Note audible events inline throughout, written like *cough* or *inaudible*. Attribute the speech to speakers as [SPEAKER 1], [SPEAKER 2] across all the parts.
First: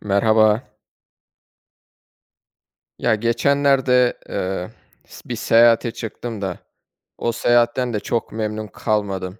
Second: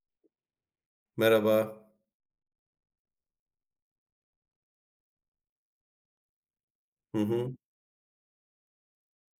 [SPEAKER 1] Merhaba.
[SPEAKER 2] Merhaba.
[SPEAKER 1] Ya, geçenlerde, s bir seyahate çıktım da
[SPEAKER 2] Hı
[SPEAKER 1] o
[SPEAKER 2] hı.
[SPEAKER 1] seyahatten de çok memnun kalmadım.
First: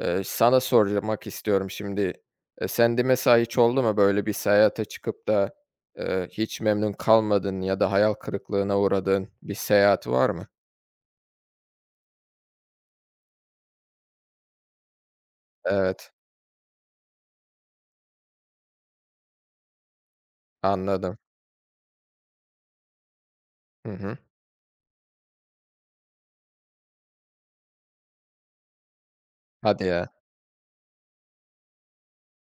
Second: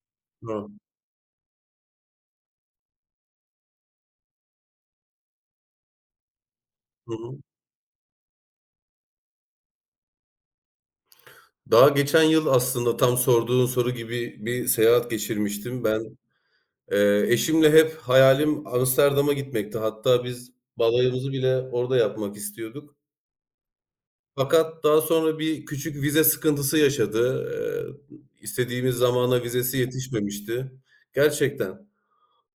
[SPEAKER 1] Sana
[SPEAKER 2] Ha,
[SPEAKER 1] sormak istiyorum şimdi. Sende mesela hiç oldu mu böyle bir seyahate çıkıp da, hiç memnun
[SPEAKER 2] hı hı.
[SPEAKER 1] kalmadın ya da hayal kırıklığına uğradığın bir seyahat var mı?
[SPEAKER 2] Daha geçen yıl aslında tam sorduğun soru gibi bir seyahat geçirmiştim.
[SPEAKER 1] Evet,
[SPEAKER 2] Eşimle hep hayalim Amsterdam'a gitmekti. Hatta biz
[SPEAKER 1] anladım.
[SPEAKER 2] balayımızı bile orada yapmak istiyorduk.
[SPEAKER 1] Hı hı.
[SPEAKER 2] Fakat daha sonra bir küçük vize sıkıntısı yaşadı. İstediğimiz zamana vizesi
[SPEAKER 1] Hadi ya.
[SPEAKER 2] yetişmemişti. Gerçekten.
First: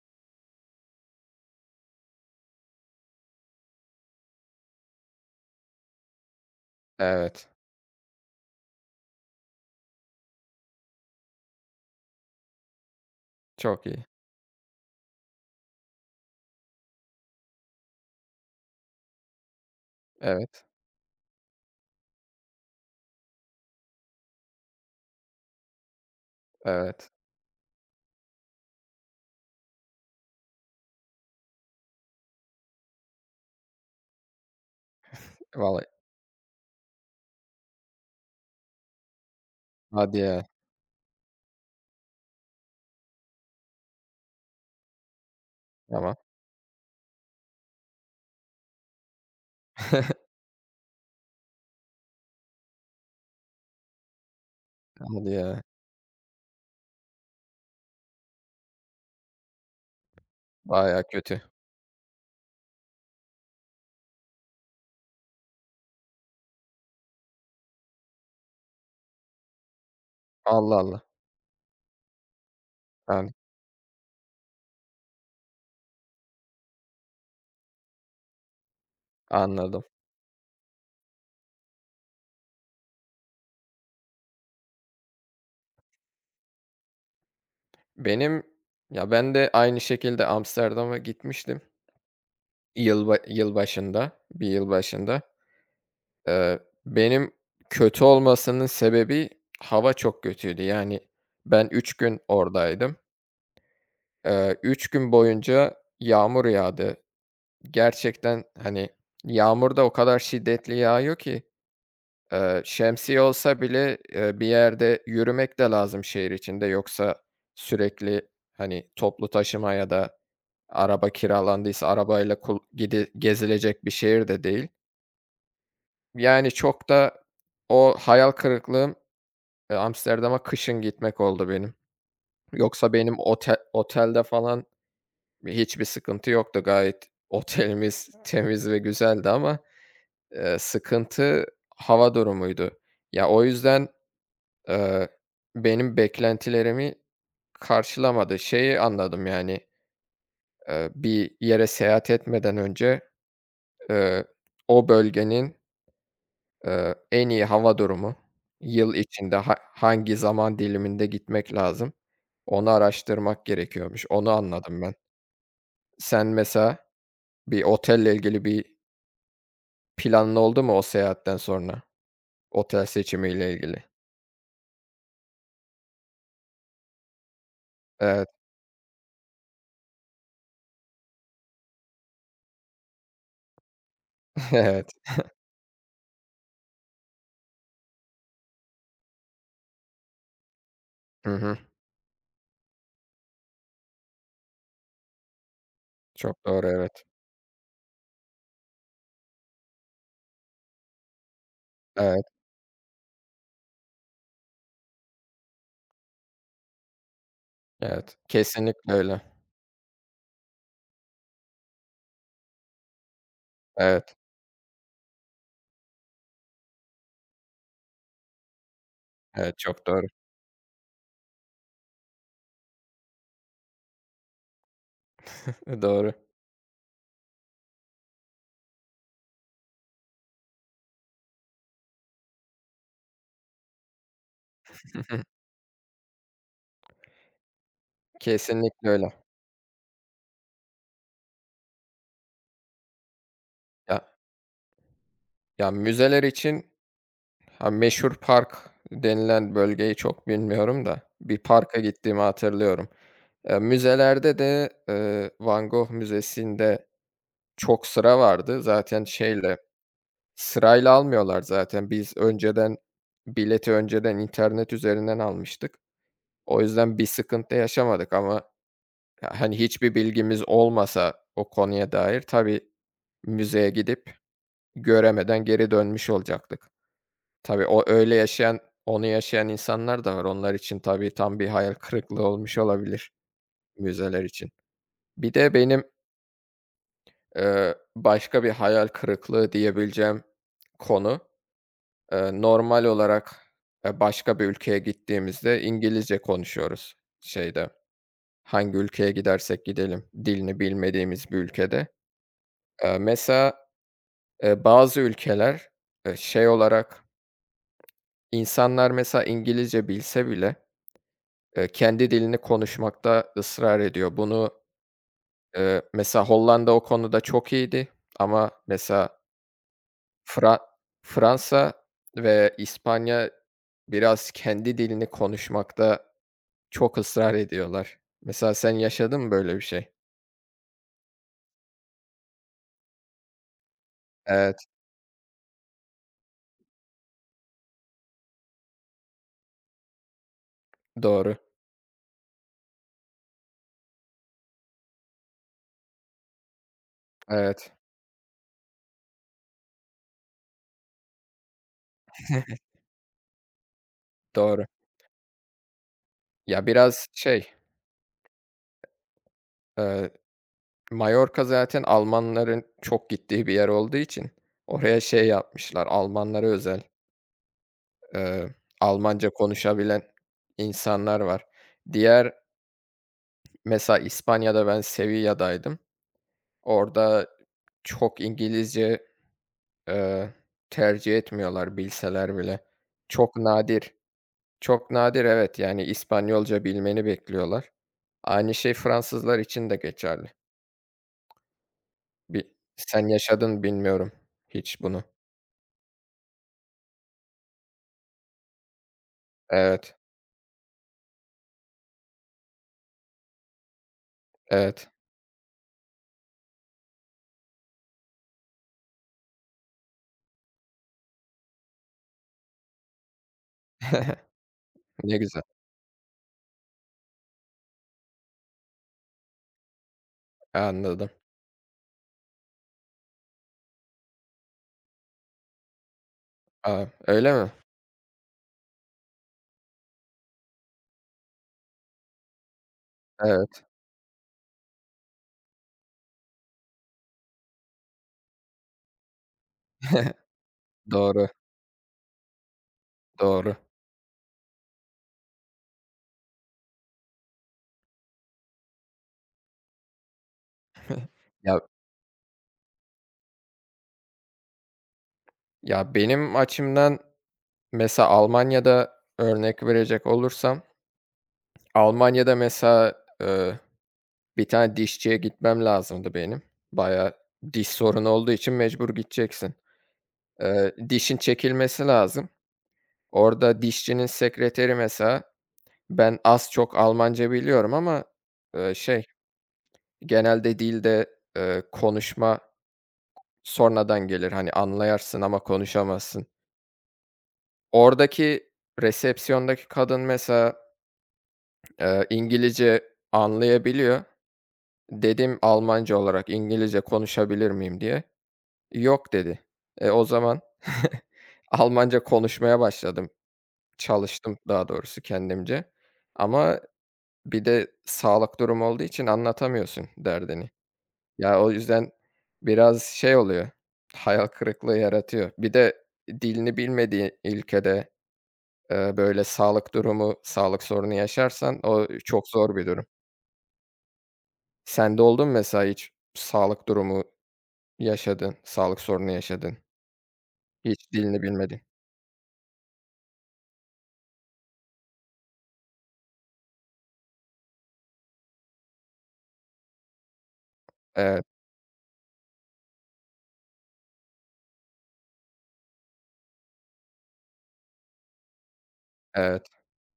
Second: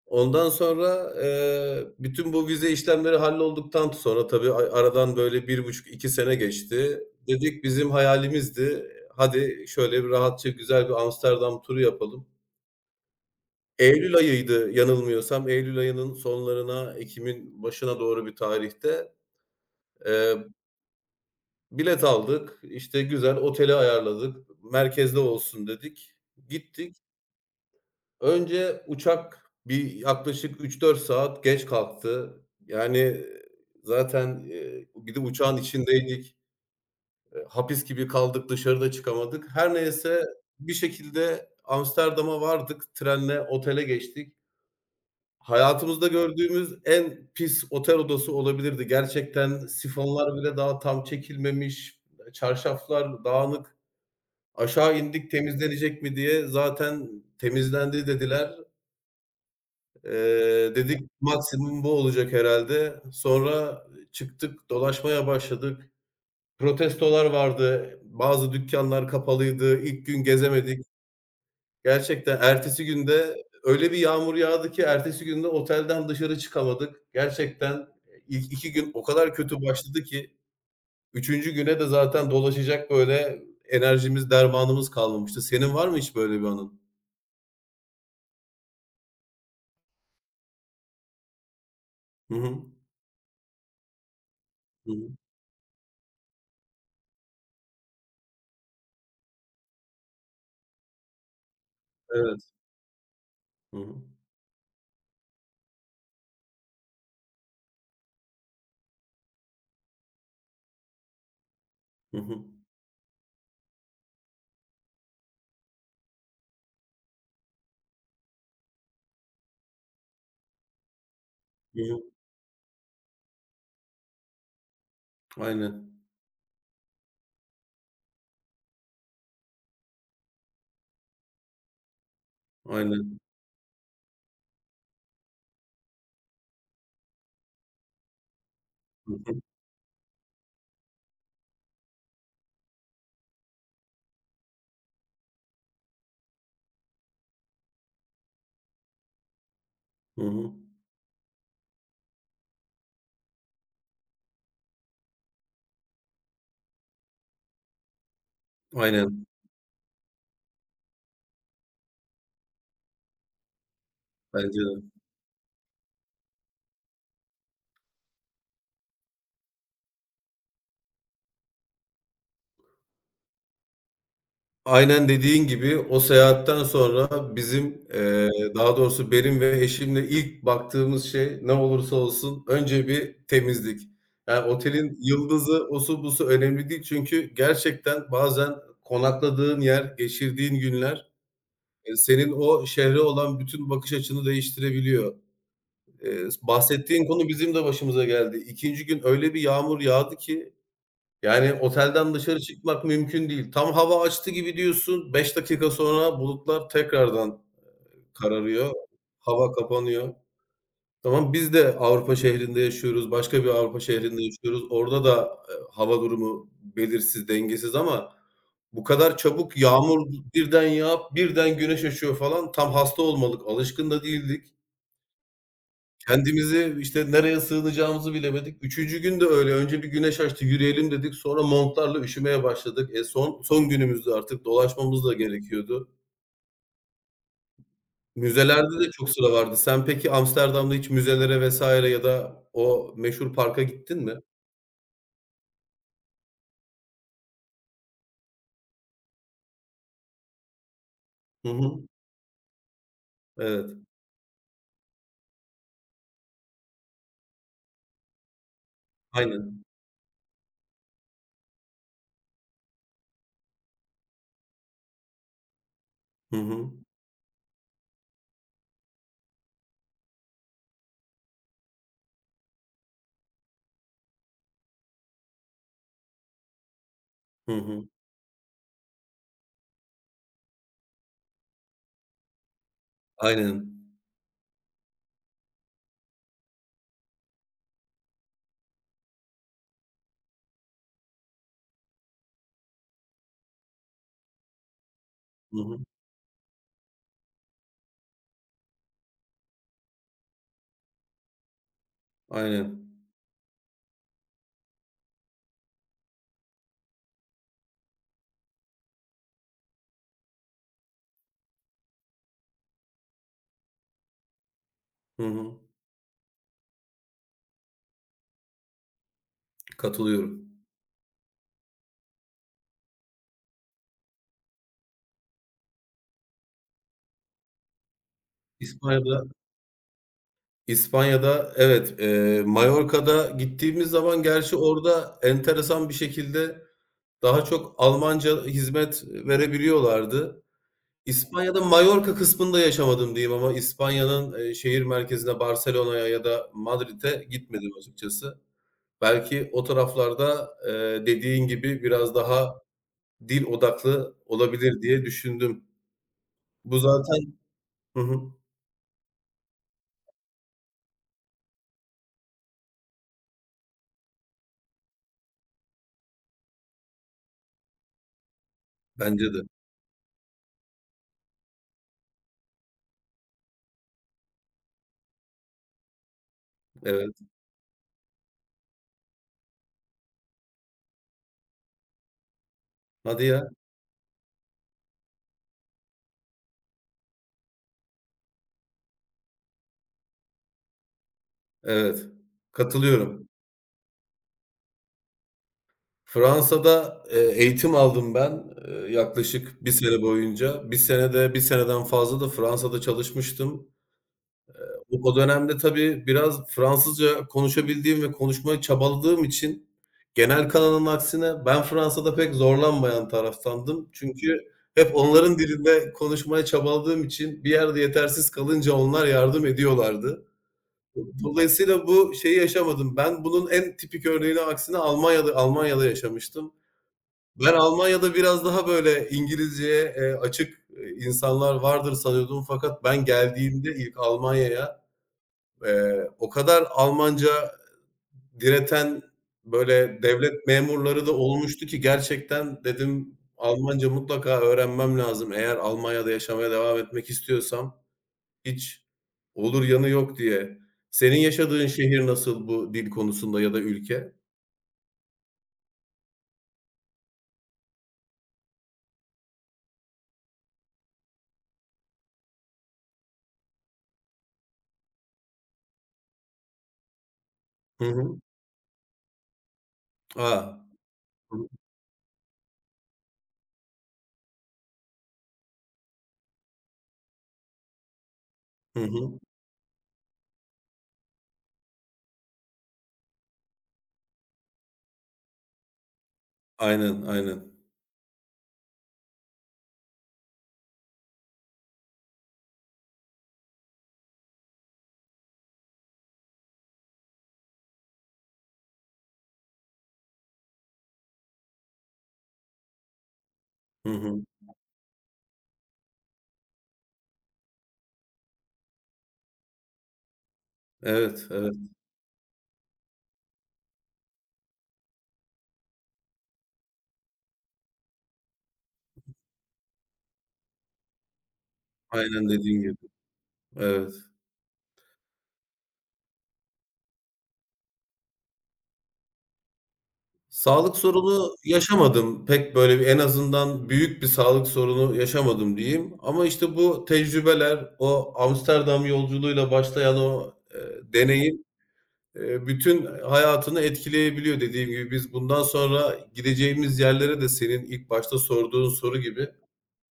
[SPEAKER 2] Ondan sonra, bütün bu vize işlemleri hallolduktan sonra tabii aradan böyle 1,5 2 sene geçti.
[SPEAKER 1] Evet.
[SPEAKER 2] Dedik bizim hayalimizdi, hadi şöyle bir rahatça güzel bir Amsterdam turu yapalım.
[SPEAKER 1] Çok iyi.
[SPEAKER 2] Eylül ayıydı yanılmıyorsam. Eylül ayının sonlarına, ekim'in başına doğru bir tarihte, eee,
[SPEAKER 1] Evet,
[SPEAKER 2] bilet aldık, işte, güzel oteli ayarladık, merkezde olsun dedik. Gittik.
[SPEAKER 1] evet.
[SPEAKER 2] Önce uçak bir yaklaşık üç dört saat geç kalktı. Yani zaten, bir de uçağın
[SPEAKER 1] Vallahi.
[SPEAKER 2] içindeydik. Hapis gibi kaldık, dışarıda çıkamadık. Her
[SPEAKER 1] Hadi
[SPEAKER 2] neyse
[SPEAKER 1] ya.
[SPEAKER 2] bir şekilde Amsterdam'a vardık. Trenle otele geçtik. Hayatımızda
[SPEAKER 1] Tamam.
[SPEAKER 2] gördüğümüz en pis otel odası olabilirdi. Gerçekten
[SPEAKER 1] *laughs*
[SPEAKER 2] sifonlar bile daha tam çekilmemiş, çarşaflar dağınık. Aşağı indik
[SPEAKER 1] Hadi ya.
[SPEAKER 2] temizlenecek mi diye zaten temizlendi dediler. Dedik
[SPEAKER 1] Baya kötü.
[SPEAKER 2] maksimum bu olacak herhalde. Sonra çıktık, dolaşmaya başladık. Protestolar vardı, bazı dükkanlar kapalıydı, İlk gün
[SPEAKER 1] Allah
[SPEAKER 2] gezemedik.
[SPEAKER 1] Allah.
[SPEAKER 2] Gerçekten ertesi gün de öyle bir yağmur yağdı ki ertesi gün de otelden dışarı çıkamadık. Gerçekten ilk 2 gün o kadar kötü
[SPEAKER 1] Anladım.
[SPEAKER 2] başladı ki üçüncü güne de zaten dolaşacak böyle enerjimiz, dermanımız kalmamıştı. Senin var mı hiç böyle bir anın?
[SPEAKER 1] Benim Ya, ben de aynı şekilde Amsterdam'a gitmiştim
[SPEAKER 2] Hı hı.
[SPEAKER 1] yılbaşında, bir
[SPEAKER 2] Hı hı.
[SPEAKER 1] yılbaşında. Eee, benim kötü olmasının sebebi hava çok kötüydü. Yani ben 3 gün
[SPEAKER 2] Evet.
[SPEAKER 1] oradaydım.
[SPEAKER 2] Hı hı.
[SPEAKER 1] 3 gün boyunca yağmur yağdı. Gerçekten, hani, yağmur da o kadar şiddetli yağıyor ki,
[SPEAKER 2] Hı hı.
[SPEAKER 1] şemsiye olsa bile, bir yerde yürümek de lazım şehir içinde. Yoksa sürekli, hani, toplu taşıma ya da araba
[SPEAKER 2] Hı
[SPEAKER 1] kiralandıysa
[SPEAKER 2] hı.
[SPEAKER 1] arabayla kul gidi gezilecek bir şehir de değil.
[SPEAKER 2] Aynen.
[SPEAKER 1] Yani çok da o hayal kırıklığım, Amsterdam'a kışın gitmek oldu benim. Yoksa benim
[SPEAKER 2] Aynen.
[SPEAKER 1] otelde falan hiçbir sıkıntı yoktu. Gayet *laughs* otelimiz temiz ve
[SPEAKER 2] Hı
[SPEAKER 1] güzeldi
[SPEAKER 2] hı.
[SPEAKER 1] ama, sıkıntı hava durumuydu. Ya, o yüzden, eee, benim beklentilerimi karşılamadı. Şeyi anladım yani,
[SPEAKER 2] Hı hı.
[SPEAKER 1] bir yere seyahat etmeden önce, eee, o bölgenin en iyi hava durumu, yıl
[SPEAKER 2] Aynen.
[SPEAKER 1] içinde hangi zaman diliminde gitmek lazım, onu araştırmak gerekiyormuş. Onu
[SPEAKER 2] Bence
[SPEAKER 1] anladım
[SPEAKER 2] de.
[SPEAKER 1] ben. Sen mesela bir otelle ilgili bir planın oldu mu o seyahatten sonra? Otel seçimiyle ilgili.
[SPEAKER 2] Aynen dediğin gibi o seyahatten sonra bizim,
[SPEAKER 1] Evet,
[SPEAKER 2] eee, daha doğrusu benim ve eşimle ilk baktığımız şey ne olursa olsun önce bir temizlik. Yani
[SPEAKER 1] *laughs* evet.
[SPEAKER 2] otelin yıldızı, osu busu önemli değil çünkü gerçekten bazen konakladığın yer, geçirdiğin günler,
[SPEAKER 1] Hı hı.
[SPEAKER 2] eee, senin o şehre olan bütün bakış açını değiştirebiliyor.
[SPEAKER 1] Çok doğru, evet.
[SPEAKER 2] Bahsettiğin konu bizim de başımıza geldi. İkinci gün öyle bir yağmur yağdı ki yani otelden
[SPEAKER 1] Evet,
[SPEAKER 2] dışarı çıkmak mümkün değil. Tam hava açtı gibi diyorsun, 5 dakika sonra bulutlar tekrardan
[SPEAKER 1] evet.
[SPEAKER 2] kararıyor,
[SPEAKER 1] Kesinlikle öyle.
[SPEAKER 2] hava kapanıyor. Tamam, biz de Avrupa şehrinde yaşıyoruz, başka bir Avrupa
[SPEAKER 1] Evet,
[SPEAKER 2] şehrinde yaşıyoruz. Orada da, hava durumu belirsiz, dengesiz ama bu kadar çabuk
[SPEAKER 1] evet, çok doğru.
[SPEAKER 2] yağmur birden yağıp birden güneş açıyor falan tam hasta olmalık, alışkın da değildik.
[SPEAKER 1] *laughs* Doğru.
[SPEAKER 2] Kendimizi, işte, nereye sığınacağımızı bilemedik. Üçüncü gün de öyle. Önce bir güneş açtı, yürüyelim dedik. Sonra montlarla üşümeye başladık. E, son son günümüzdü artık dolaşmamız da gerekiyordu.
[SPEAKER 1] *laughs*
[SPEAKER 2] Müzelerde
[SPEAKER 1] Kesinlikle
[SPEAKER 2] de çok
[SPEAKER 1] öyle.
[SPEAKER 2] sıra vardı. Sen peki Amsterdam'da hiç müzelere vesaire ya da o meşhur parka gittin
[SPEAKER 1] Ya
[SPEAKER 2] mi?
[SPEAKER 1] ya müzeler için. Ha, meşhur park denilen bölgeyi çok bilmiyorum da bir
[SPEAKER 2] Hı
[SPEAKER 1] parka
[SPEAKER 2] hı.
[SPEAKER 1] gittiğimi hatırlıyorum. Eee,
[SPEAKER 2] Evet,
[SPEAKER 1] müzelerde de, Van Gogh müzesinde çok sıra vardı. Zaten şeyle,
[SPEAKER 2] aynen.
[SPEAKER 1] sırayla almıyorlar zaten. Biz önceden bileti önceden internet üzerinden almıştık.
[SPEAKER 2] Hı
[SPEAKER 1] O
[SPEAKER 2] hı.
[SPEAKER 1] yüzden bir sıkıntı yaşamadık ama, ya, hani, hiçbir bilgimiz olmasa o konuya dair tabii müzeye gidip göremeden geri dönmüş olacaktık.
[SPEAKER 2] Hı
[SPEAKER 1] Tabii, o
[SPEAKER 2] hı.
[SPEAKER 1] öyle yaşayan, onu yaşayan insanlar da var. Onlar için tabii tam bir hayal kırıklığı olmuş olabilir
[SPEAKER 2] Aynen.
[SPEAKER 1] müzeler için. Bir de benim, başka bir hayal kırıklığı diyebileceğim konu, normal olarak, başka bir ülkeye
[SPEAKER 2] Hı
[SPEAKER 1] gittiğimizde
[SPEAKER 2] hı.
[SPEAKER 1] İngilizce konuşuyoruz şeyde, hangi ülkeye gidersek gidelim, dilini bilmediğimiz bir ülkede. Eee,
[SPEAKER 2] Aynen.
[SPEAKER 1] mesela, bazı ülkeler, şey olarak, insanlar mesela İngilizce bilse bile kendi dilini konuşmakta ısrar ediyor. Bunu,
[SPEAKER 2] Hı hı.
[SPEAKER 1] mesela Hollanda o konuda çok iyiydi ama mesela
[SPEAKER 2] Katılıyorum.
[SPEAKER 1] Fra Fransa ve İspanya biraz kendi dilini konuşmakta çok ısrar ediyorlar. Mesela sen yaşadın
[SPEAKER 2] İspanya'da
[SPEAKER 1] mı böyle bir şey?
[SPEAKER 2] İspanya'da evet, Mallorca'da gittiğimiz zaman
[SPEAKER 1] Evet,
[SPEAKER 2] gerçi orada enteresan bir şekilde daha çok Almanca hizmet verebiliyorlardı.
[SPEAKER 1] doğru.
[SPEAKER 2] İspanya'da Mallorca kısmında yaşamadım diyeyim ama İspanya'nın, şehir merkezine, Barcelona'ya ya da Madrid'e gitmedim
[SPEAKER 1] Evet,
[SPEAKER 2] açıkçası. Belki o taraflarda, dediğin gibi biraz daha dil odaklı
[SPEAKER 1] doğru.
[SPEAKER 2] olabilir diye düşündüm.
[SPEAKER 1] Ya,
[SPEAKER 2] Bu
[SPEAKER 1] biraz
[SPEAKER 2] zaten
[SPEAKER 1] şey,
[SPEAKER 2] Hı hı.
[SPEAKER 1] eee, Mallorca zaten Almanların çok gittiği bir yer olduğu için oraya şey yapmışlar, Almanlara özel. Eee,
[SPEAKER 2] Bence
[SPEAKER 1] Almanca
[SPEAKER 2] de.
[SPEAKER 1] konuşabilen insanlar var. Diğer mesela İspanya'da ben Sevilla'daydım.
[SPEAKER 2] Evet.
[SPEAKER 1] Orada çok İngilizce, eee, tercih etmiyorlar bilseler bile.
[SPEAKER 2] Hadi
[SPEAKER 1] Çok
[SPEAKER 2] ya.
[SPEAKER 1] nadir, çok nadir evet, yani İspanyolca bilmeni bekliyorlar. Aynı şey Fransızlar için de geçerli.
[SPEAKER 2] Evet.
[SPEAKER 1] Bi Sen
[SPEAKER 2] Katılıyorum.
[SPEAKER 1] yaşadın bilmiyorum hiç bunu.
[SPEAKER 2] Fransa'da, eğitim aldım ben, yaklaşık bir
[SPEAKER 1] Evet,
[SPEAKER 2] sene boyunca. Bir sene de 1 seneden fazla da Fransa'da çalışmıştım.
[SPEAKER 1] evet.
[SPEAKER 2] O dönemde tabii biraz Fransızca konuşabildiğim ve konuşmaya çabaladığım için genel kanının aksine ben Fransa'da pek zorlanmayan taraftandım. Çünkü
[SPEAKER 1] *laughs*
[SPEAKER 2] hep
[SPEAKER 1] Ne
[SPEAKER 2] onların
[SPEAKER 1] güzel,
[SPEAKER 2] dilinde konuşmaya çabaladığım için bir yerde yetersiz kalınca onlar yardım ediyorlardı.
[SPEAKER 1] anladım.
[SPEAKER 2] Dolayısıyla bu şeyi yaşamadım. Ben bunun en tipik örneğini aksine Almanya'da yaşamıştım.
[SPEAKER 1] A, öyle mi?
[SPEAKER 2] Ben Almanya'da biraz daha böyle İngilizceye, açık, insanlar vardır sanıyordum fakat ben
[SPEAKER 1] Evet,
[SPEAKER 2] geldiğimde ilk Almanya'ya, o kadar Almanca direten, böyle,
[SPEAKER 1] *laughs*
[SPEAKER 2] devlet memurları da
[SPEAKER 1] doğru,
[SPEAKER 2] olmuştu ki gerçekten dedim,
[SPEAKER 1] doğru.
[SPEAKER 2] "Almanca mutlaka öğrenmem lazım eğer Almanya'da yaşamaya devam etmek istiyorsam." Hiç olur yanı yok diye. Senin
[SPEAKER 1] Ya
[SPEAKER 2] yaşadığın şehir nasıl bu dil konusunda ya da ülke?
[SPEAKER 1] Ya, benim açımdan mesela Almanya'da örnek verecek olursam, Almanya'da mesela, eee, bir tane dişçiye gitmem lazımdı benim. Baya diş
[SPEAKER 2] Hı
[SPEAKER 1] sorunu
[SPEAKER 2] hı.
[SPEAKER 1] olduğu için mecbur gideceksin.
[SPEAKER 2] A!
[SPEAKER 1] Dişin çekilmesi lazım. Orada dişçinin sekreteri mesela ben az çok Almanca biliyorum ama,
[SPEAKER 2] Hı
[SPEAKER 1] şey,
[SPEAKER 2] hı.
[SPEAKER 1] genelde dilde, konuşma sonradan gelir. Hani, anlayarsın ama konuşamazsın.
[SPEAKER 2] Aynen, aynen.
[SPEAKER 1] Oradaki resepsiyondaki kadın mesela İngilizce anlayabiliyor. Dedim Almanca olarak İngilizce konuşabilir miyim diye. "Yok" dedi. E, o zaman *laughs* Almanca konuşmaya başladım.
[SPEAKER 2] Hı hı.
[SPEAKER 1] Çalıştım daha doğrusu kendimce ama bir de sağlık durumu olduğu için anlatamıyorsun derdini.
[SPEAKER 2] Evet,
[SPEAKER 1] Ya, o
[SPEAKER 2] evet.
[SPEAKER 1] yüzden biraz şey oluyor, hayal kırıklığı yaratıyor. Bir de dilini bilmediği ülkede, böyle sağlık durumu, sağlık sorunu yaşarsan o çok
[SPEAKER 2] Aynen
[SPEAKER 1] zor
[SPEAKER 2] dediğin
[SPEAKER 1] bir
[SPEAKER 2] gibi.
[SPEAKER 1] durum.
[SPEAKER 2] Evet.
[SPEAKER 1] Sende oldu mu mesela hiç sağlık durumu yaşadın, sağlık sorunu yaşadın?
[SPEAKER 2] Sağlık
[SPEAKER 1] Hiç dilini
[SPEAKER 2] sorunu
[SPEAKER 1] bilmedin.
[SPEAKER 2] yaşamadım. Pek böyle bir en azından büyük bir sağlık sorunu yaşamadım diyeyim ama, işte, bu tecrübeler, o Amsterdam yolculuğuyla başlayan o, eee,
[SPEAKER 1] Evet,
[SPEAKER 2] deneyim, eee, bütün hayatını etkileyebiliyor. Dediğim gibi biz bundan sonra gideceğimiz yerlere de senin ilk başta sorduğun soru gibi
[SPEAKER 1] evet.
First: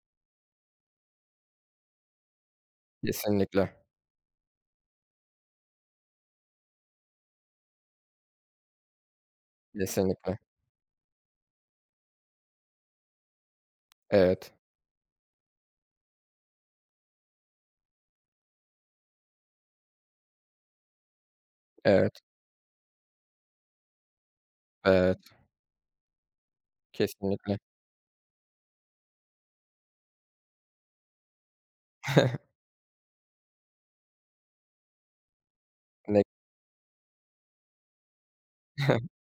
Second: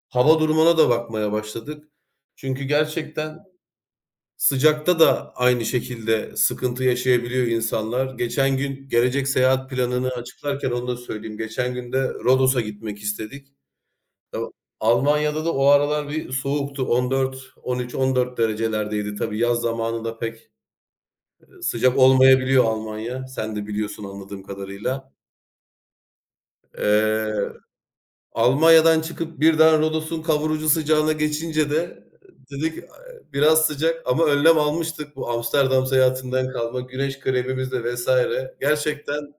[SPEAKER 2] hava durumuna da bakmaya başladık. Çünkü gerçekten,
[SPEAKER 1] Kesinlikle,
[SPEAKER 2] sıcakta da aynı şekilde sıkıntı yaşayabiliyor insanlar. Geçen gün gelecek seyahat planını
[SPEAKER 1] kesinlikle.
[SPEAKER 2] açıklarken onu da söyleyeyim. Geçen gün de Rodos'a gitmek istedik. Ya,
[SPEAKER 1] Evet,
[SPEAKER 2] Almanya'da da o aralar bir soğuktu. 14, 13-14 derecelerdeydi. Tabii yaz zamanı da pek, sıcak
[SPEAKER 1] evet,
[SPEAKER 2] olmayabiliyor Almanya. Sen de biliyorsun anladığım kadarıyla.
[SPEAKER 1] evet.
[SPEAKER 2] Eee
[SPEAKER 1] Kesinlikle.
[SPEAKER 2] Almanya'dan çıkıp birden Rodos'un kavurucu sıcağına geçince de
[SPEAKER 1] *laughs*
[SPEAKER 2] dedik, biraz sıcak ama önlem almıştık. Bu Amsterdam
[SPEAKER 1] Ne.
[SPEAKER 2] seyahatinden kalma güneş kremimizle vesaire.
[SPEAKER 1] *laughs*
[SPEAKER 2] Gerçekten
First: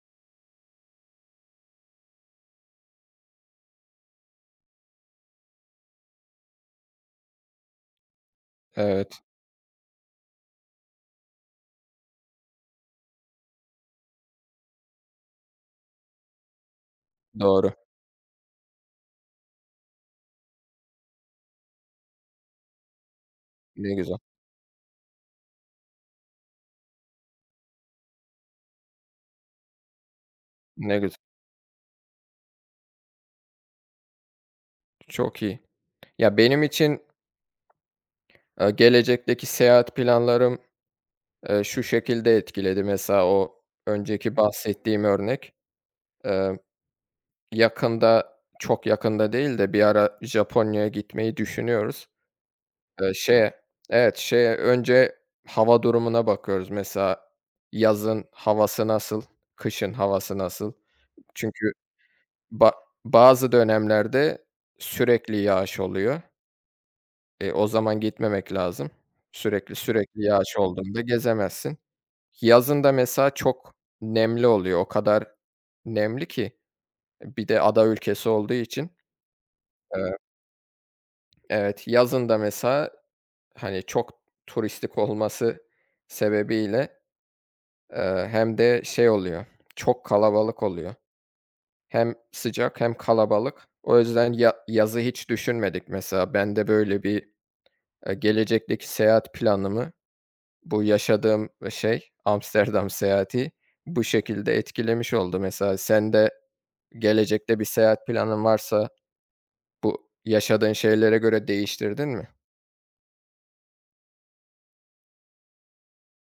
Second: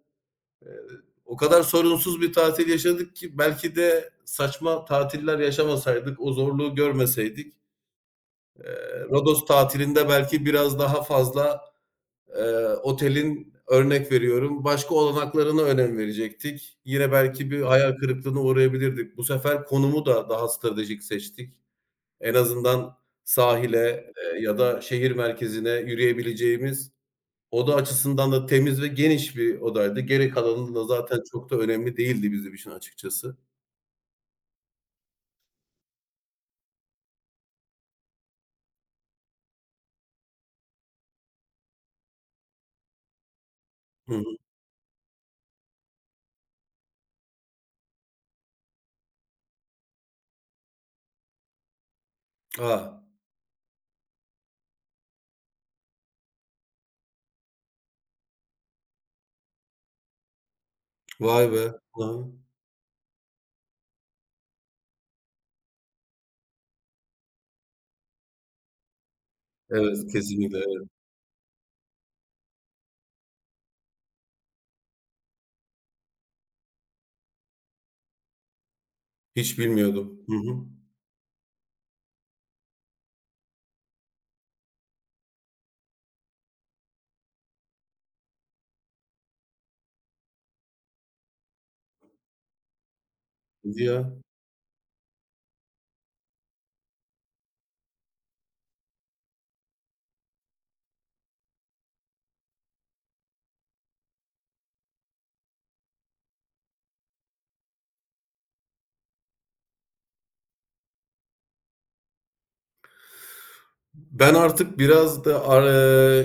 [SPEAKER 2] o kadar sorunsuz bir tatil yaşadık ki belki de saçma tatiller yaşamasaydık, o zorluğu görmeseydik, eee,
[SPEAKER 1] Evet,
[SPEAKER 2] Rodos tatilinde belki biraz daha fazla e, otelin örnek veriyorum başka olanaklarına önem verecektik. Yine belki bir
[SPEAKER 1] doğru.
[SPEAKER 2] hayal kırıklığına uğrayabilirdik. Bu sefer konumu da daha stratejik seçtik. En azından sahile
[SPEAKER 1] Ne güzel,
[SPEAKER 2] ya da şehir merkezine yürüyebileceğimiz oda açısından da temiz ve geniş bir odaydı. Geri kalanı da
[SPEAKER 1] ne güzel.
[SPEAKER 2] zaten çok da önemli değildi bizim için açıkçası.
[SPEAKER 1] Çok iyi. Ya, benim için, gelecekteki seyahat planlarım, şu şekilde etkiledi mesela o
[SPEAKER 2] Hı hı.
[SPEAKER 1] önceki bahsettiğim örnek. Eee, yakında, çok yakında değil de bir ara Japonya'ya gitmeyi düşünüyoruz.
[SPEAKER 2] A!
[SPEAKER 1] Şeye evet, şeye önce hava durumuna bakıyoruz. Mesela yazın havası nasıl, kışın havası nasıl?
[SPEAKER 2] Vay be!
[SPEAKER 1] Çünkü
[SPEAKER 2] Hı hı.
[SPEAKER 1] ba bazı dönemlerde sürekli yağış oluyor. E, o zaman gitmemek lazım. Sürekli,
[SPEAKER 2] Evet,
[SPEAKER 1] sürekli yağış
[SPEAKER 2] kesinlikle, evet.
[SPEAKER 1] olduğunda gezemezsin. Yazın da mesela çok nemli oluyor. O kadar nemli ki bir de ada ülkesi olduğu için.
[SPEAKER 2] Hiç
[SPEAKER 1] Eee,
[SPEAKER 2] bilmiyordum. Hı hı.
[SPEAKER 1] evet, yazın da mesela, hani, çok turistik olması sebebiyle hem de şey oluyor, çok kalabalık oluyor. Hem sıcak hem kalabalık.
[SPEAKER 2] Hadi
[SPEAKER 1] O
[SPEAKER 2] ya.
[SPEAKER 1] yüzden ya yazı hiç düşünmedik mesela. Ben de böyle bir, gelecekteki seyahat planımı bu yaşadığım, şey, Amsterdam seyahati bu şekilde etkilemiş oldu. Mesela sen de gelecekte bir seyahat planın varsa bu yaşadığın şeylere göre değiştirdin mi?
[SPEAKER 2] Ben artık biraz da ar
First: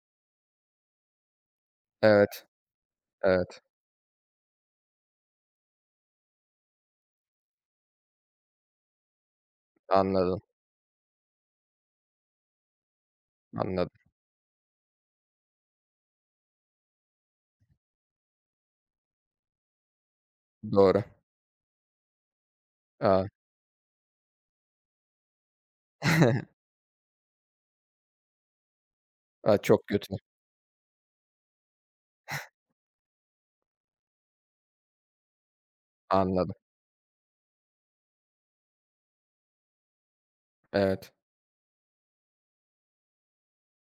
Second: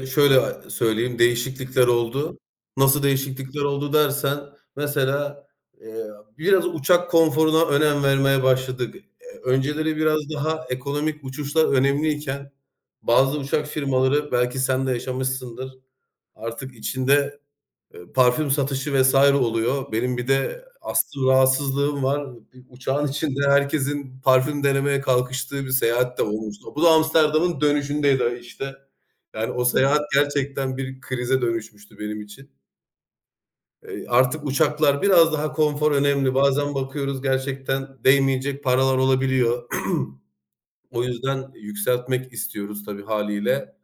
[SPEAKER 2] Şöyle söyleyeyim, değişiklikler oldu.
[SPEAKER 1] Evet,
[SPEAKER 2] Nasıl değişiklikler
[SPEAKER 1] evet.
[SPEAKER 2] oldu dersen, mesela, eee, biraz uçak konforuna önem vermeye başladık. Önceleri biraz
[SPEAKER 1] Anladım,
[SPEAKER 2] daha ekonomik uçuşlar önemliyken bazı uçak
[SPEAKER 1] anladım.
[SPEAKER 2] firmaları, belki sen de yaşamışsındır, artık içinde parfüm satışı vesaire oluyor. Benim bir de
[SPEAKER 1] Doğru.
[SPEAKER 2] astım rahatsızlığım var. Bir uçağın
[SPEAKER 1] A!
[SPEAKER 2] içinde herkesin parfüm denemeye kalkıştığı bir seyahat de
[SPEAKER 1] A, *laughs*
[SPEAKER 2] olmuştu. Bu da Amsterdam'ın dönüşündeydi işte. Yani o
[SPEAKER 1] çok
[SPEAKER 2] seyahat
[SPEAKER 1] kötü.
[SPEAKER 2] gerçekten bir krize dönüşmüştü benim için. Artık uçaklar biraz daha konfor önemli.
[SPEAKER 1] Anladım.
[SPEAKER 2] Bazen bakıyoruz gerçekten değmeyecek paralar olabiliyor. *clears throat* O
[SPEAKER 1] Evet,
[SPEAKER 2] yüzden yükseltmek istiyoruz tabii hâliyle.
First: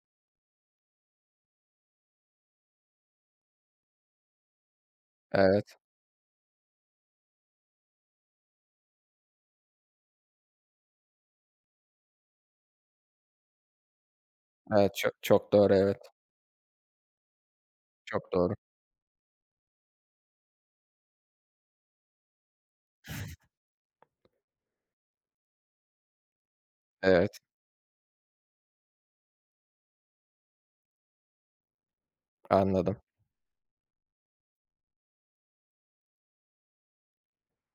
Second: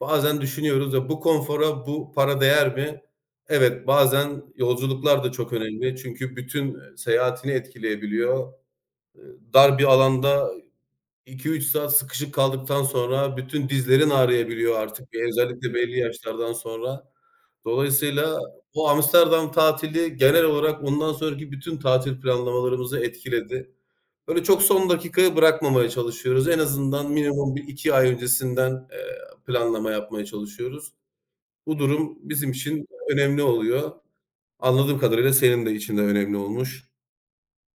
[SPEAKER 2] Bazen düşünüyoruz ya, bu konfora bu para değer mi? Evet, bazen yolculuklar da çok
[SPEAKER 1] evet.
[SPEAKER 2] önemli çünkü bütün, seyahatini etkileyebiliyor. Eee, dar bir alanda iki üç saat sıkışık kaldıktan sonra bütün dizlerin ağrıyabiliyor
[SPEAKER 1] Evet,
[SPEAKER 2] artık,
[SPEAKER 1] çok çok doğru,
[SPEAKER 2] özellikle
[SPEAKER 1] evet.
[SPEAKER 2] belli yaşlardan sonra.
[SPEAKER 1] Çok
[SPEAKER 2] Dolayısıyla
[SPEAKER 1] doğru.
[SPEAKER 2] o Amsterdam tatili genel olarak ondan sonraki bütün tatil planlamalarımızı etkiledi. Böyle çok son dakikaya bırakmamaya çalışıyoruz. En azından
[SPEAKER 1] Evet,
[SPEAKER 2] minimum bir iki ay öncesinden, eee, planlama yapmaya çalışıyoruz. Bu durum bizim için
[SPEAKER 1] anladım.
[SPEAKER 2] önemli oluyor. Anladığım kadarıyla senin de için de önemli olmuş.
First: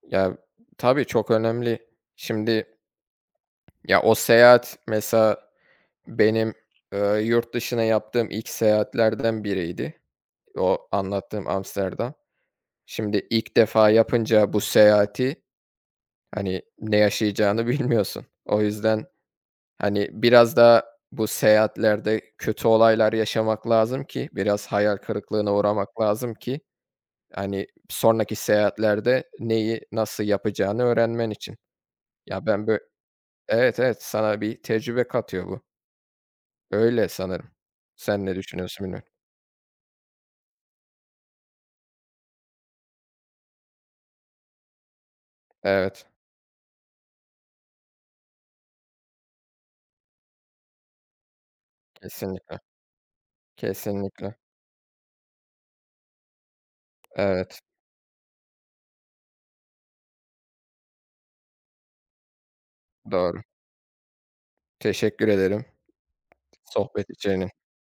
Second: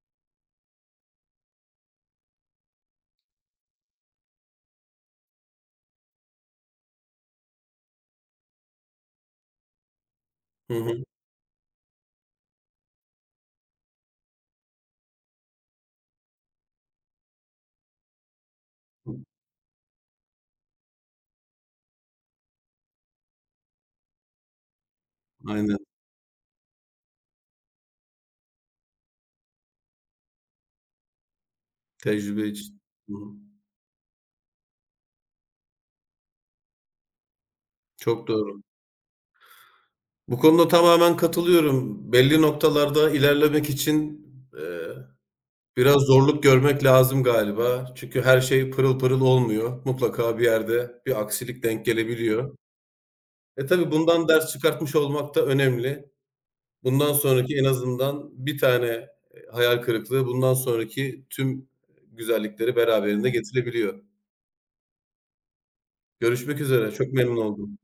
[SPEAKER 1] Ya, tabii çok önemli. Şimdi, ya, o seyahat mesela benim, eee, yurt dışına yaptığım ilk seyahatlerden biriydi.
[SPEAKER 2] Hı
[SPEAKER 1] O
[SPEAKER 2] hı.
[SPEAKER 1] anlattığım Amsterdam. Şimdi ilk defa yapınca bu seyahati, hani, ne yaşayacağını *laughs* bilmiyorsun. O yüzden,
[SPEAKER 2] Hı.
[SPEAKER 1] hani, biraz da bu seyahatlerde kötü olaylar yaşamak lazım ki biraz hayal kırıklığına
[SPEAKER 2] Aynen,
[SPEAKER 1] uğramak lazım ki hani, sonraki seyahatlerde neyi nasıl yapacağını öğrenmen için. Ya,
[SPEAKER 2] tecrübe
[SPEAKER 1] ben bö
[SPEAKER 2] için. Hı hı.
[SPEAKER 1] Evet, evet, sana bir tecrübe katıyor bu. Öyle sanırım. Sen
[SPEAKER 2] Çok
[SPEAKER 1] ne
[SPEAKER 2] doğru.
[SPEAKER 1] düşünüyorsun bilmiyorum.
[SPEAKER 2] Bu konuda tamamen katılıyorum. Belli noktalarda ilerlemek için, eee, biraz
[SPEAKER 1] Evet,
[SPEAKER 2] zorluk görmek lazım galiba. Çünkü her şey pırıl pırıl olmuyor. Mutlaka bir yerde bir aksilik denk gelebiliyor.
[SPEAKER 1] kesinlikle,
[SPEAKER 2] E, tabii bundan
[SPEAKER 1] kesinlikle.
[SPEAKER 2] ders çıkartmış olmak da önemli. Bundan sonraki
[SPEAKER 1] Evet,
[SPEAKER 2] en azından bir tane, eee, hayal kırıklığı bundan sonraki tüm güzellikleri beraberinde
[SPEAKER 1] doğru.
[SPEAKER 2] getirebiliyor.
[SPEAKER 1] Teşekkür ederim
[SPEAKER 2] Görüşmek üzere,
[SPEAKER 1] sohbet
[SPEAKER 2] çok memnun
[SPEAKER 1] için.
[SPEAKER 2] oldum.